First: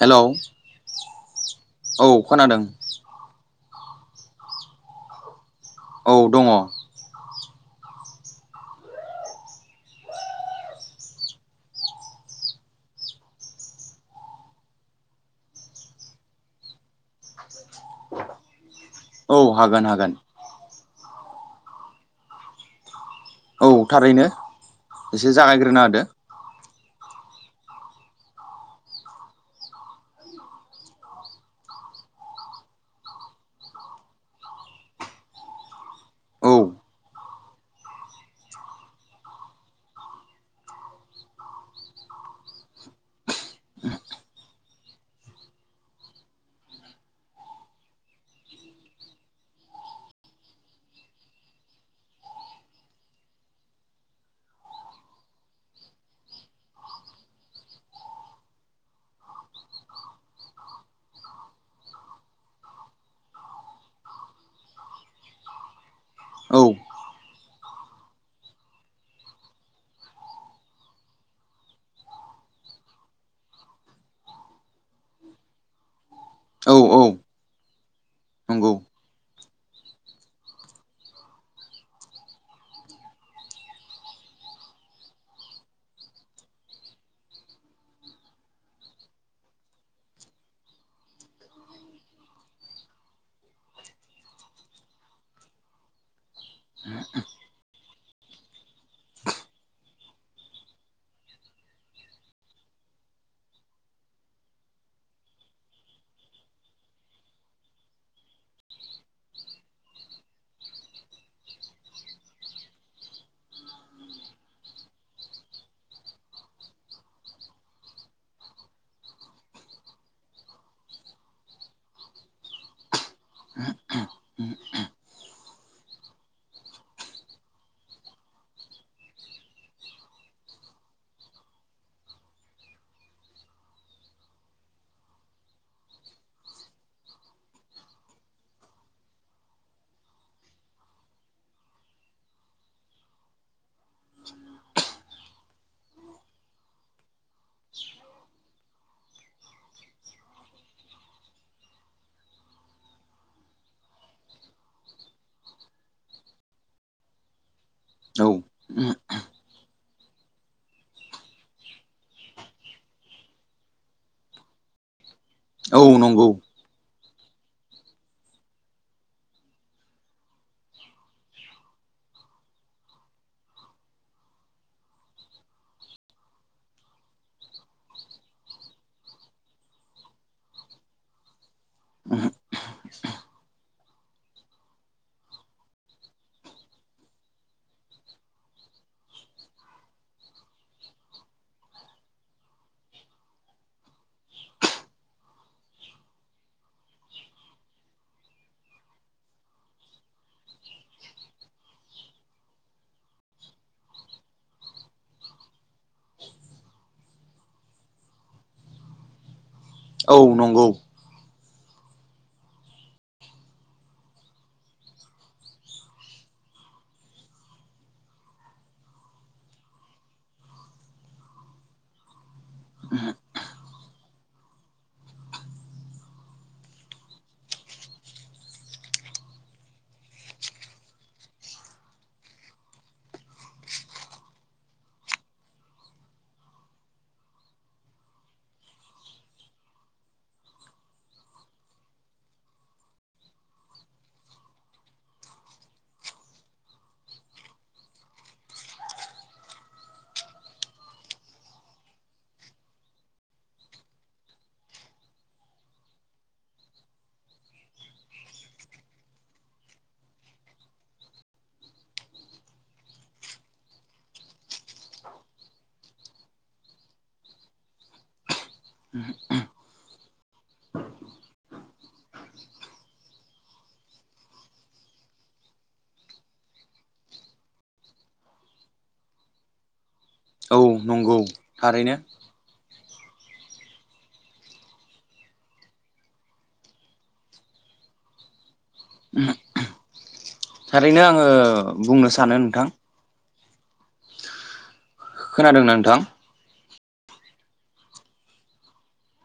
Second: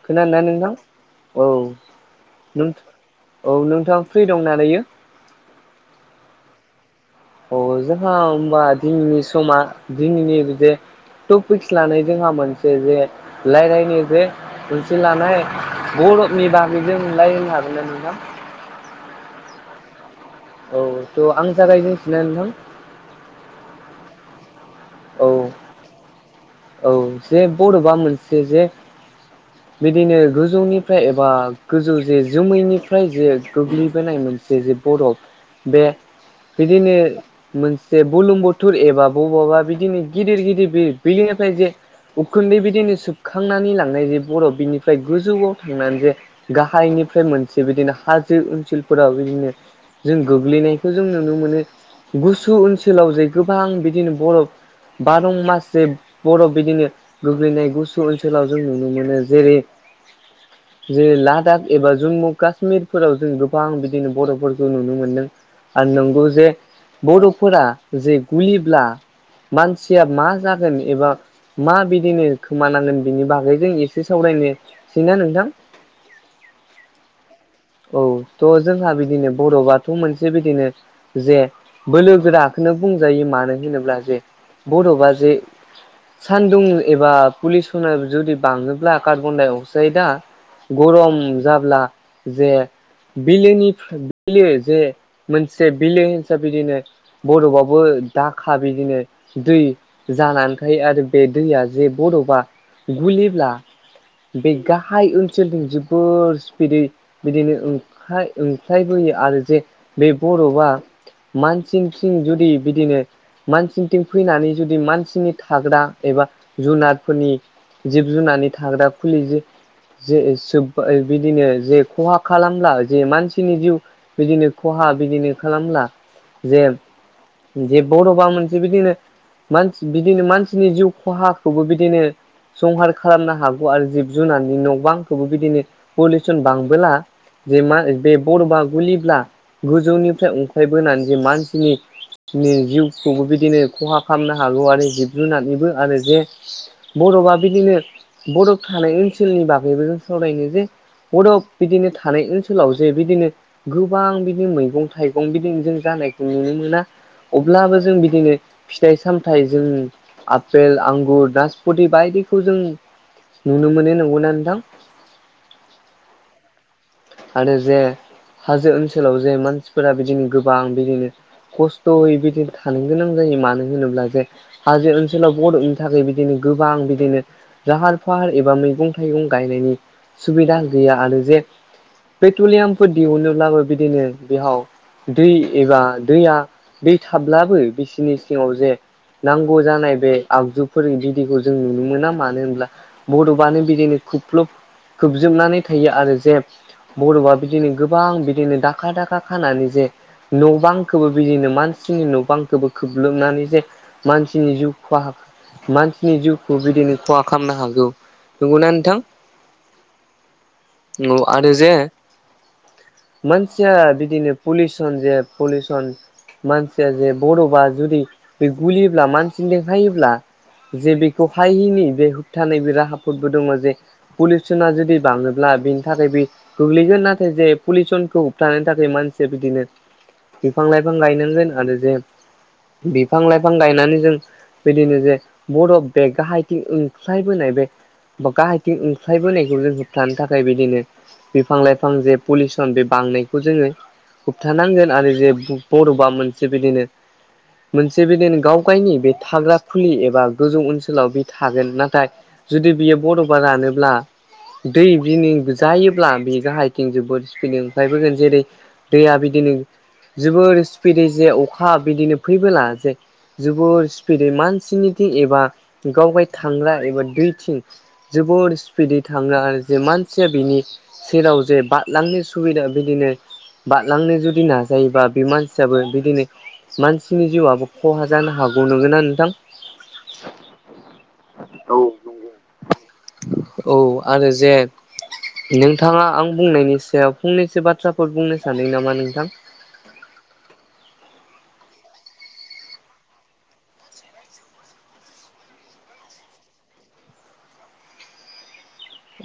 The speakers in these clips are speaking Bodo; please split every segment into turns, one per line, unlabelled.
हेलौ
खोनादों ना नोंथां औ
औ खोनादों
नोंथां औ नोंथाङा फ्रि दं ना दायो
औ दङ
अ जोंहा होमबा दिनैनि समा दिनि बिदि टपिक्स लानाय जोंहा मोनसे जे रायज्लायनो जे मोनसे लानाय बरनि बागै जों रायलायनो हागोन ना नोंथां
औ हागोन हागोन
औ थ' आं जागायजेनसैना नोंथां
औ थारैनो
औ
एसे जागायग्रोना होदो
औ जे बर'बा मोनसे जे बिदिनो गोजौनिफ्राय एबा गोजौ जे जोमैनिफ्राय जे गोग्लैबोनाय मोन जे जे बरफ बे बिदिनो मोनसे बुलुमबुथर एबा बबावबा बिदिनो गिदिर गिदिर बि फ्राय जे उखुन्दै बिदिनो सोबखांनानै लांनाय जे बर' बिनिफ्राय गोजौआव थांनानै जे गाहायनिफ्राय मोनसे बिदिनो हाजो ओनसोलफोराव बिदिनो जों गोग्लैनायखौ जों नुनो मोनो गुसु ओनसोलाव जे गोबां बिदिनो बरफ बार मास सिम बरफ बिदिनो गोग्लैनाय गुसु ओनसोलाव जों नुनो मोनो जेरै जेर लादाख एबा जम्मु काश्मिरफोराव जों गोबां बिदिनो बरफ'फोरखौ नुनो मोनदों आरो नंगौ जे
औ
बरफ'फोरा जे गुलिब्ला मानसिया मा जागोन एबा माबिदिनो खोमानांगोन बिनि बागै जों एसे सावरायनोसैना नोंथां
औ औ
[inaudible] औ थ'
नंगौ
जोंहा बिदिनो बरफआथ' मोनसे बिदिनो जे बोलो गोराखौनो बुंजायो मानो होनोब्ला जे बरफा जे सानदुं एबा पुलिसना जुदि बाङोब्ला कार्बन डाइ अक्साइदआ गरम जाब्ला जे बिलोनि बिलो जे मोनसे बिलो हसाबै बिदिनो बर'फआवबो दाखा बिदिनो दै जानानैखायो आरो बे दैया जे बरफबा गुलिब्ला बे गाहाय ओनसोलनि जोबोर स्पिडै बिदिनो ओंखाय ओंख्लायबोयो आरो जे बे बरफआ मानसिंथिं जुदि बिदिनो मानसिंथिं फैनानै जुदि मानसिनि थाग्रा एबा जुनारफोरनि जिब जुनारनि थाग्रा खुलि जि जे बिदिनो जे खहा खालामब्ला जे मानसिनि जिउ बिदिनो खहा बिदिनो खालामब्ला जे जे बरफबा मोनसे बिदिनो मानसि बिदिनो मानसिनि जिउ खहाखौबो बिदिनो संहार खालामनो हागौ आरो जिब जुनारनि न' बांखौबो बिदिनो पलिउसन बांबोला जे मा बे बर'फा गुलिब्ला गोजौनिफ्राय ओंख्लायबोनानै जे मानसिनि नि जिउखौबो बिदिनो खहा खालामनो हागौ आरो जिब जुनानिबो आरो जे बरफआ बिदिनो बरफ थानाय ओनसोलनि बागैबो जों सावरायनो जे बरफ बिदिनो थानाय ओनसोलाव जे बिदिनो गोबां बिदि मैगं थाइगं बिदि जों जानायखौ नुनो मोना अब्लाबो जों
औ
बिदिनो फिथाइ सामथाइ जों आफेल आंगुर नासपथि बायदिखौ जों नुनो मोनो नंगौना नोंथां
औ नंगौ
आरो जे हाजो ओनसोलाव जे मानसिफोरा बिदिनो गोबां बिदिनो खस्थ'यै बिदिनो थानो गोनां जायो मानो होनोब्ला जे हाजो ओनसोलाव बर'नि थाखाय बिदिनो गोबां बिदिनो लााहार फाहार एबा मैगं थाइगं गायनायनि सुबिदा गैया आरो जे पेट्रलियामफोर दिहुनोब्लाबो बिदिनो बेयाव दै एबा दैया दै थाब्लाबो बिसिनि सिङाव जे नांगौ जानाय बे आगजुफोर बिदिखौ जों नुनो मोना मानो होनब्ला बर'फानो बेदिनो खफ्लब खोबजोबनानै थायो आरो जे बर'फआ बिदिनो गोबां बिदिनो दाखा दाखा खानानै जे न' बांखौबो बिदिनो मानसिनि न' बांखौबो खोब्लोबनानै जे मानसिनि जिउ खहा मानसिनि जिउखौ बिदिनो खहा खालामनो हागौ नंगौना नोंथां।
औ नंगौ
नंगौ आरो जे मानसिया बिदिनो पलिउसन जे पलिउसन मानसिया जे बर'बा जुदि बे गुलियोब्ला मानसिनिदों फायोब्ला जे बेखौ हायिनि बे होबथानाय बे राहाफोरोदबो दङ जे पलिउसना जुदि बाङोब्ला बिनि थाखाय बे गोग्लैगोन नाथाय जे पलिउसनखौ होबथानो थाखाय मानसिया बिदिनो बिफां लाइफां गायनांगोन आरो जे बिफां लाइफां गायनानै जों बिदिनो जे बर'फ बे गाहायथिं ओंख्लायबोनाय बे बा गाहायथिं ओंख्लायबोनायखौ जों होबथानो थाखाय बिदिनो बिफां लाइफां जे पलिउसन बे बांनायखौ जोंङो होबथानांगोन आरो जे बर'बा मोनसे बिदिनो मोनसे बिदिनो गाव गायनि बे थाग्रा फुलि एबा गोजौ ओनसोलाव बे थागोन नाथाय जुदि बियो बर'फा रानोब्ला दै बिनि जायोब्ला बे गाहायथिं जोबोद स्पिड ओंखायबोगोन जेरै दैया बिदिनो जोबोर स्पिदै जे अखा बिदिनो फैबोला जे जोबोर स्पिदै मानसिनिथिं एबा गावगाय थांग्रा एबा दैथिं जोबद स्पिदै थाङो आरो जे मान सिया बेनि सेराव जे बादलांनो सुबिदा बिदिनो बादलांनो जुदि नाजायोबा बे मानसियाबो बिदिनो मानसिनि जिउआबो खहा जानो हागौ नंगौना नोंथां।
औ नंगौ थारैनो।
औ आरो जे नोंथाङा आं बुंनायनि सायाव फंनैसो बाथ्राफोर बुंनो सादों नामा नोंथां?
थारैनो आङो बुंनो सानो नोंथां खोनादोंना नोंथां।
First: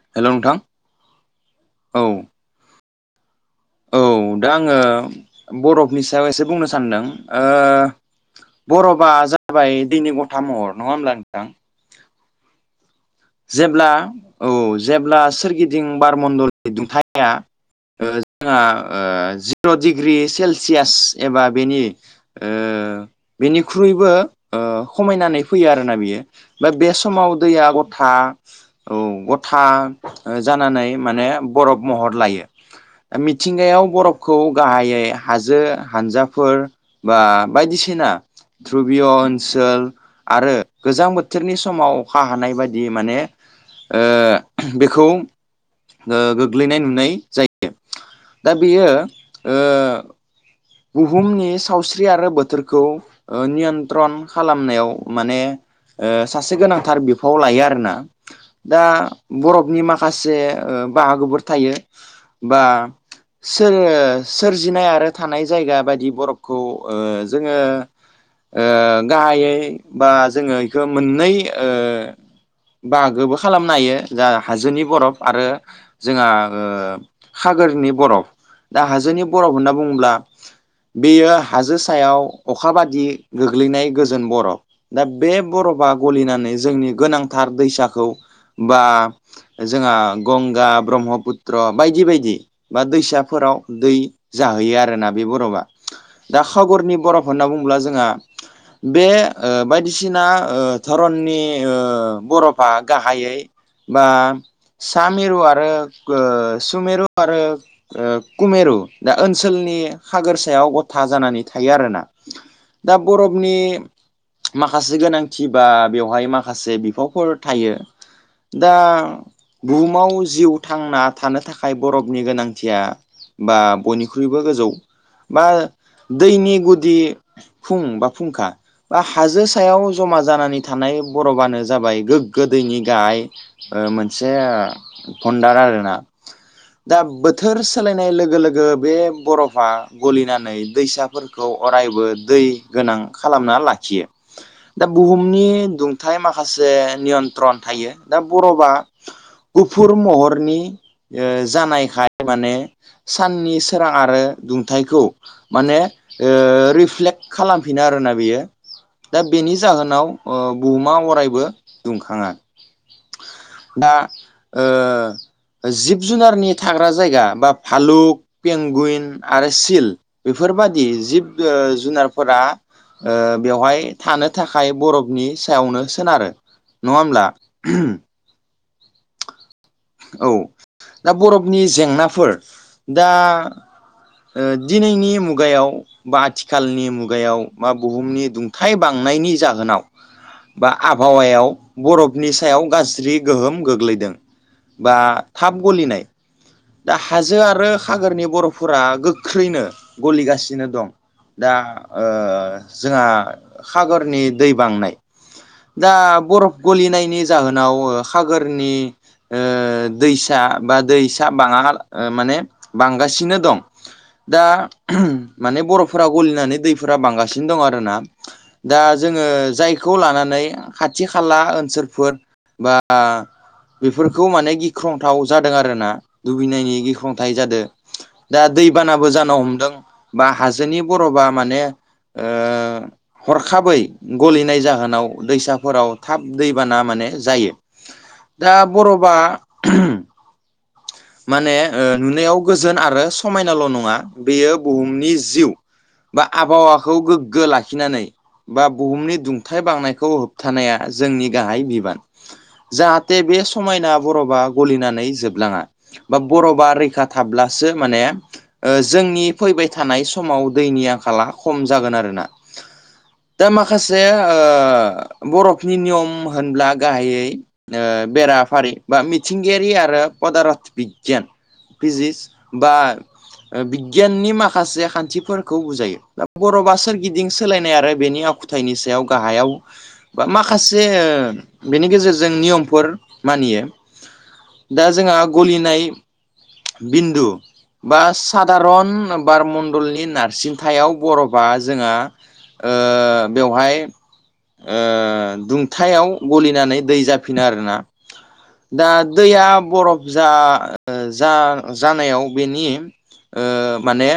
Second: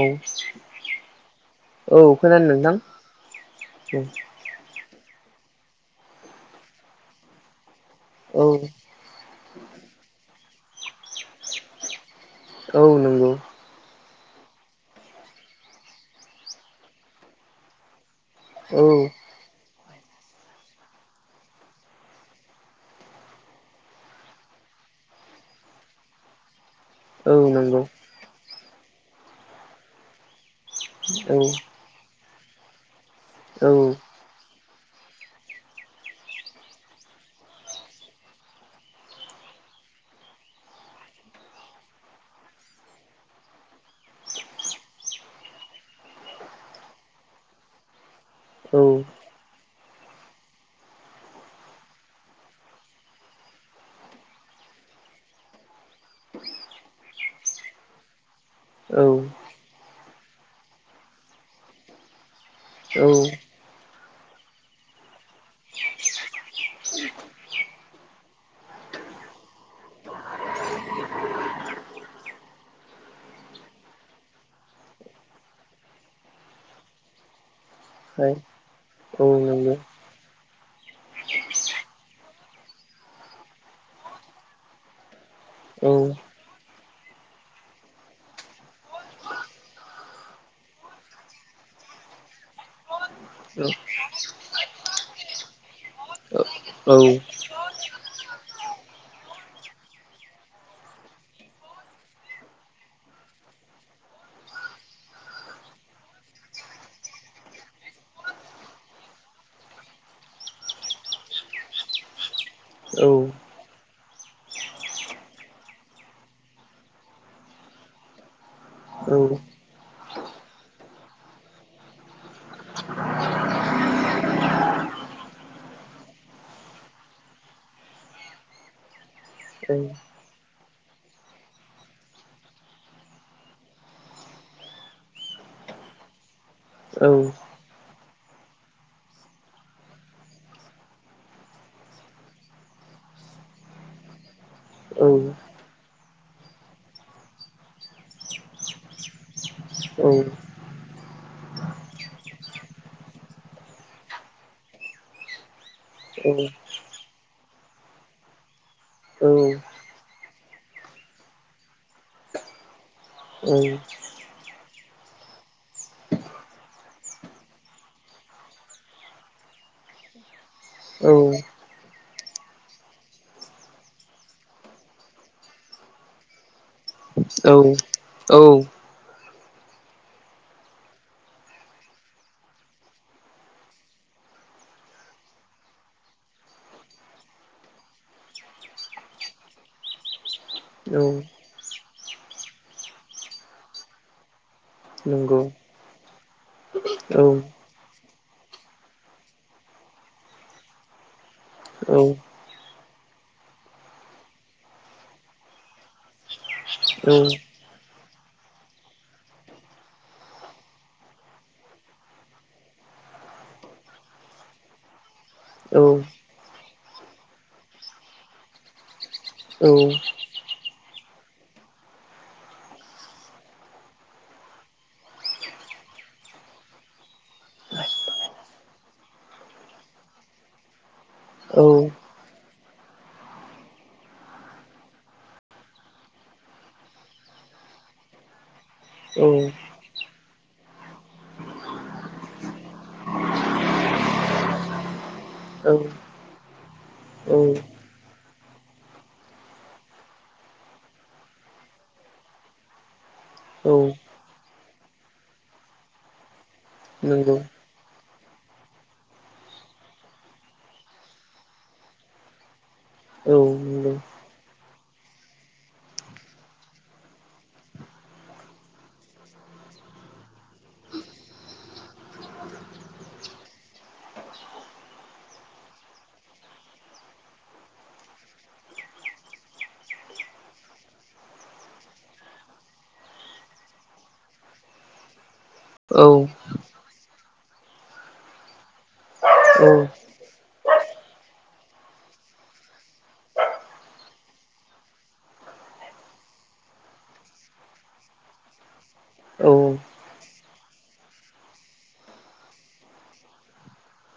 औ
हेल' नोंथां
औ खोनादों नोंथां।
औ दा आङो बरफनि सायाव एसे बुंनो सानदों ओ
औ
बरबा जाबाय दैनि गथा महर नङा होमब्ला नोंथां।
औ नंगौ
जेब्ला औ जेब्ला सोरगिदिं बारमण्डलनि दुंथाया ओ
औ
जोंहा जिर' डिग्रि सेलसियास एबा बेनि ओ बेनिख्रुइबो ओ खमायनानै फैयो आरोना बियो बा बे स
औ
माव दैया
नंगौ
गथा औ गथा जानानै माने
औ
बरफ महर लायो
औ
मिथिंगायाव बर'फ खौ गाहायै हाजो हानजाफोर बा बायदिसिना ध्रबिय ओनसोल आरो गोजां बोथोरनि समाव अखा हानाय बाय दि माने ओ बेखौ ओ गोग्लैनाय नुनाय जायो दा बेयो ओ बुहुमनि सावस्रि आरो बोथोरखौ नियन्त्रन खालामनायाव माने। सासे गोनांथार बिफावाव लायो आरोना। दा
औ औ
बरफनि माखासे बाहागोफोर थायो बा
ओमफ्राय
जोङो सोरजिनाय आरो थानाय जायगा बायदि बरफखौ ओ जोङो ओ गाहायै बा जोङो बेखौ मोननै ओ बाहागोबो खालामनो हायो जा हाजोनि बरफ आरो जोंहा हागरनि बरफ दा
औ
हाजोनि बरफ
नंगौ
होनना बुङोब्ला बेयो हाजो सायाव अखा बादि गोग्लैनाय गोजोन बरफ' दा बे
औ
बर'फा गलिनानै जोंनि गोनांथार दैसाखौ बा जोंहा गंगा ब्रह्मपुत्र बायदि बायदि बा दैसा फोराव
औ
दै जाहोयो आरोना बे बरफआ
औ
दा
औ
सागरनि बरफ होनना बुंङोब्ला जोंहा
[inaudible]
बे ओ बायदिसिना ओ धरननि ओ बरफ'फ्रा गाहायै बा सा मेरु ओ आरो सुमेरु आरो ओ कुमेरु दा ओनसोलनि सागोर सायाव गथा जानानै थायो आरोना दा
औ
बरफनि माखासे गोनांथि बा बेवहाय माखासे बिफावफोर थायो। दा
औ
बुहुमाव जिउ थांना थानो थाखाय बरफनि गोनांथिया बा बयनिख्रुइबो गोजौ। बा दैनि गुदि फुं बा फुंखा बा हाजो सायाव जमा जानानै थानाय बरफानो जाबाय गोग्गो दैनि गाहाय मोनसे भणडार आरोना। दा बोथोर सोलायनाय लोगो लोगो बे बरफ आ गलिनानै दैसाफोरखौ अरायबो दै गोनां खालामना लाखियो। दा
औ
बुहुमनि दुंथाय माखासे नियन्त्रन थायो दा बर'बा गुफुर महरनि ओ जानायखाय माने साननि सोरां आरो दुंथायखौ माने ओ रिफ्लेक्ट खालामफिनो आरोना बेयो। दा बेनि जाहोनाव बुहुमा अरायबो दुंखाङा। दा ओ जिब जुनारनि थाग्रा जायगा बा भालुक पेंगुइन आरो सिल बेफोरबादि जिब जुनारफोरा ओ बेवहाय थानो थाखाय बरफनि सायावनो सोनारो। नङा होनबा ओम औ दा बरफनि जेंनाफोर दा ओ दिनैनि मुगायाव बा आथिखालनि मुगायाव बा बुहुमनि दुंथाय बांनायनि जाहोनाव बा आबहावायाव बरफनि सायाव गाज्रि गोहोम गोग्लैदों। बा
नंगौ
थाब गलिनाय दा
औ
हाजो आरो सागरनि बरफ'फोरा गो ख्रैनो गलिगासिनो दं। दा ओ
औ
जोंहा सागरनि दै बांनाय। दा बरफ गलिनायनि जाहोनाव सागरनि ओ दैसा बा दैसा बाङा माने बांगासिनो दं। दा माने बर'फफोरा गलिनानै दैफोरा बांगासिनो दं आरोना। दा जोङो
औ
जायखौ लानानै खाथि खाला ओनसोलफोर बा बेफोरखौ माने गिख्रंथाव जादों आरोना दुबैनायनि गिख्रंथाय जादों। दा दैबानाबो जानो हमदों बा हाजोनि बर'बा माने
औ
ओ हरखाबै गलिनाय जाहोनाव दैसाफोराव थाब दैबाना माने जायो। दा बर'बा
औ
[unintelligible] माने ओ नुनायाव गोजोन आरो समाय नाल' नङा बेयो बुहुमनि जिउ
औ
बा आबहावाखौ
औ
गोग्गो लाखिनानै बा बुहुमनि दुंथाय बांनायखौ होबथानाया जोंनि गाहाय बिबान। जाहाथे बे
औ
समायना बरफआ गलिनानै जोबलाङा। बा बर'बा रैखा
नंगौ
थाब्लासो माने ओ जोंनि फैबाय थानाय समाव दैनि आंखाला खम जागोन आरोना।
औ
दा
नंगौ
माखासे ओ बरफनि नियम होनब्ला गाहायै ओ बेराफारि बा मिथिंगायारि आरो पदारत बिगियान पिजिस बा ओ बिगियाननि माखासे खान्थिफोरखौ बुजायो। दा बर'बा सोरगिदिं सोलायनाय आरो बेनि आखु थायनि सायाव गाहायाव बा माखासे ओ बेनि गेजेरजों नियमफोर मानियो। दा जोंहा गलिन नाइ
औ
बिनदु बा सादारन
औ
बारमण्डलनि नारसिन थायाव बर'बा जोंहा ओ बेवहाय ओ दुंथायाव गलिनानै दै जाफिनो आरोना। दा
औ
दैया बरफ जा ओ जा जानायाव बेनि ओ माने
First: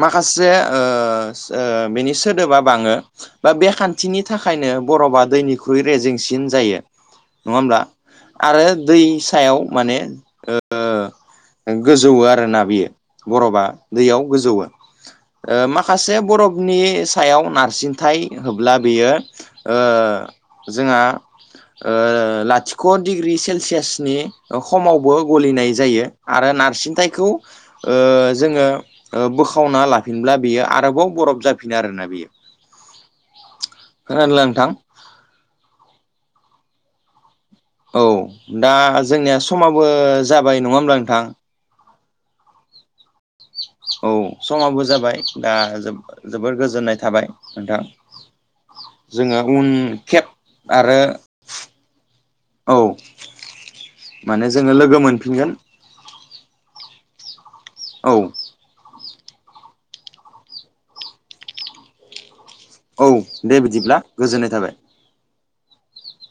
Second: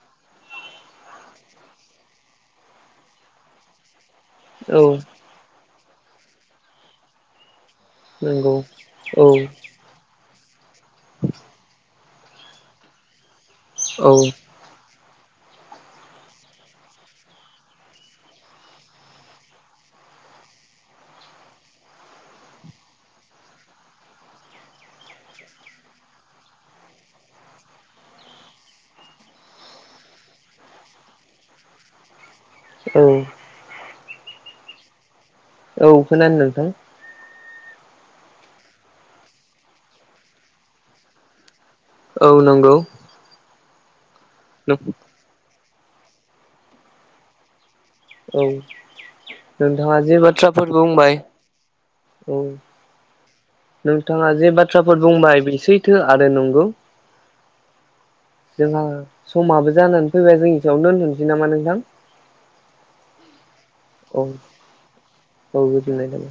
माखासे ओस ओ बेनि सोदोबा बाङो बा बे खान थिनि थाखायनो बरफआ दैनिख्रुइ रेजेंसिन जायो। नङा होमब्ला?
नंगौ
आरो दै
औ
सायाव माने ओ गोजौ आरोना बियो बर'बा दैयाव गोजौवो। ओ माखासे बरफनि सायाव नारसिनथाय होब्ला बेयो ओ जोंहा ओ लाथिख' डिग्रि सेलसियासनि ओ खमावबो गलिनाय जायो। आरो नारसिनथायखौ ओ जोङो ओ बो खावना लाफिनब्ला बियो आरोबाव बरफ जाफिनो आरोना बियो।
औ।
खोनादों ला नोंथां?
औ खोनानो नोंथां।
औ दा जोंनिया समाबो जाबाय नङा होमब्ला नोंथां?
औ नोंगौ।
औ समावबो जाबाय दा जोबो जोबोर गोजोननाय थाबाय नोंथां।
औ
जोङो उन
नोंथाङा जे
खेब
बाथ्राफोर
आरो
बुंबाय
औ।
नोंथाङा
माने
जे
जोङो लोगो
बाथ्राफोर बुंबाय
मोनफिनगोन
बे सैथो आरो नंगौ।
औ।
जोंहा समाबो जानानै फैबाय। जों बेसायावनो दोनथ'नसै नामा नोंथां?
औ दे बिदिब्ला
औ
गोजोन्नाय थाबाय।
औ गोजोन्नाय थाबाय।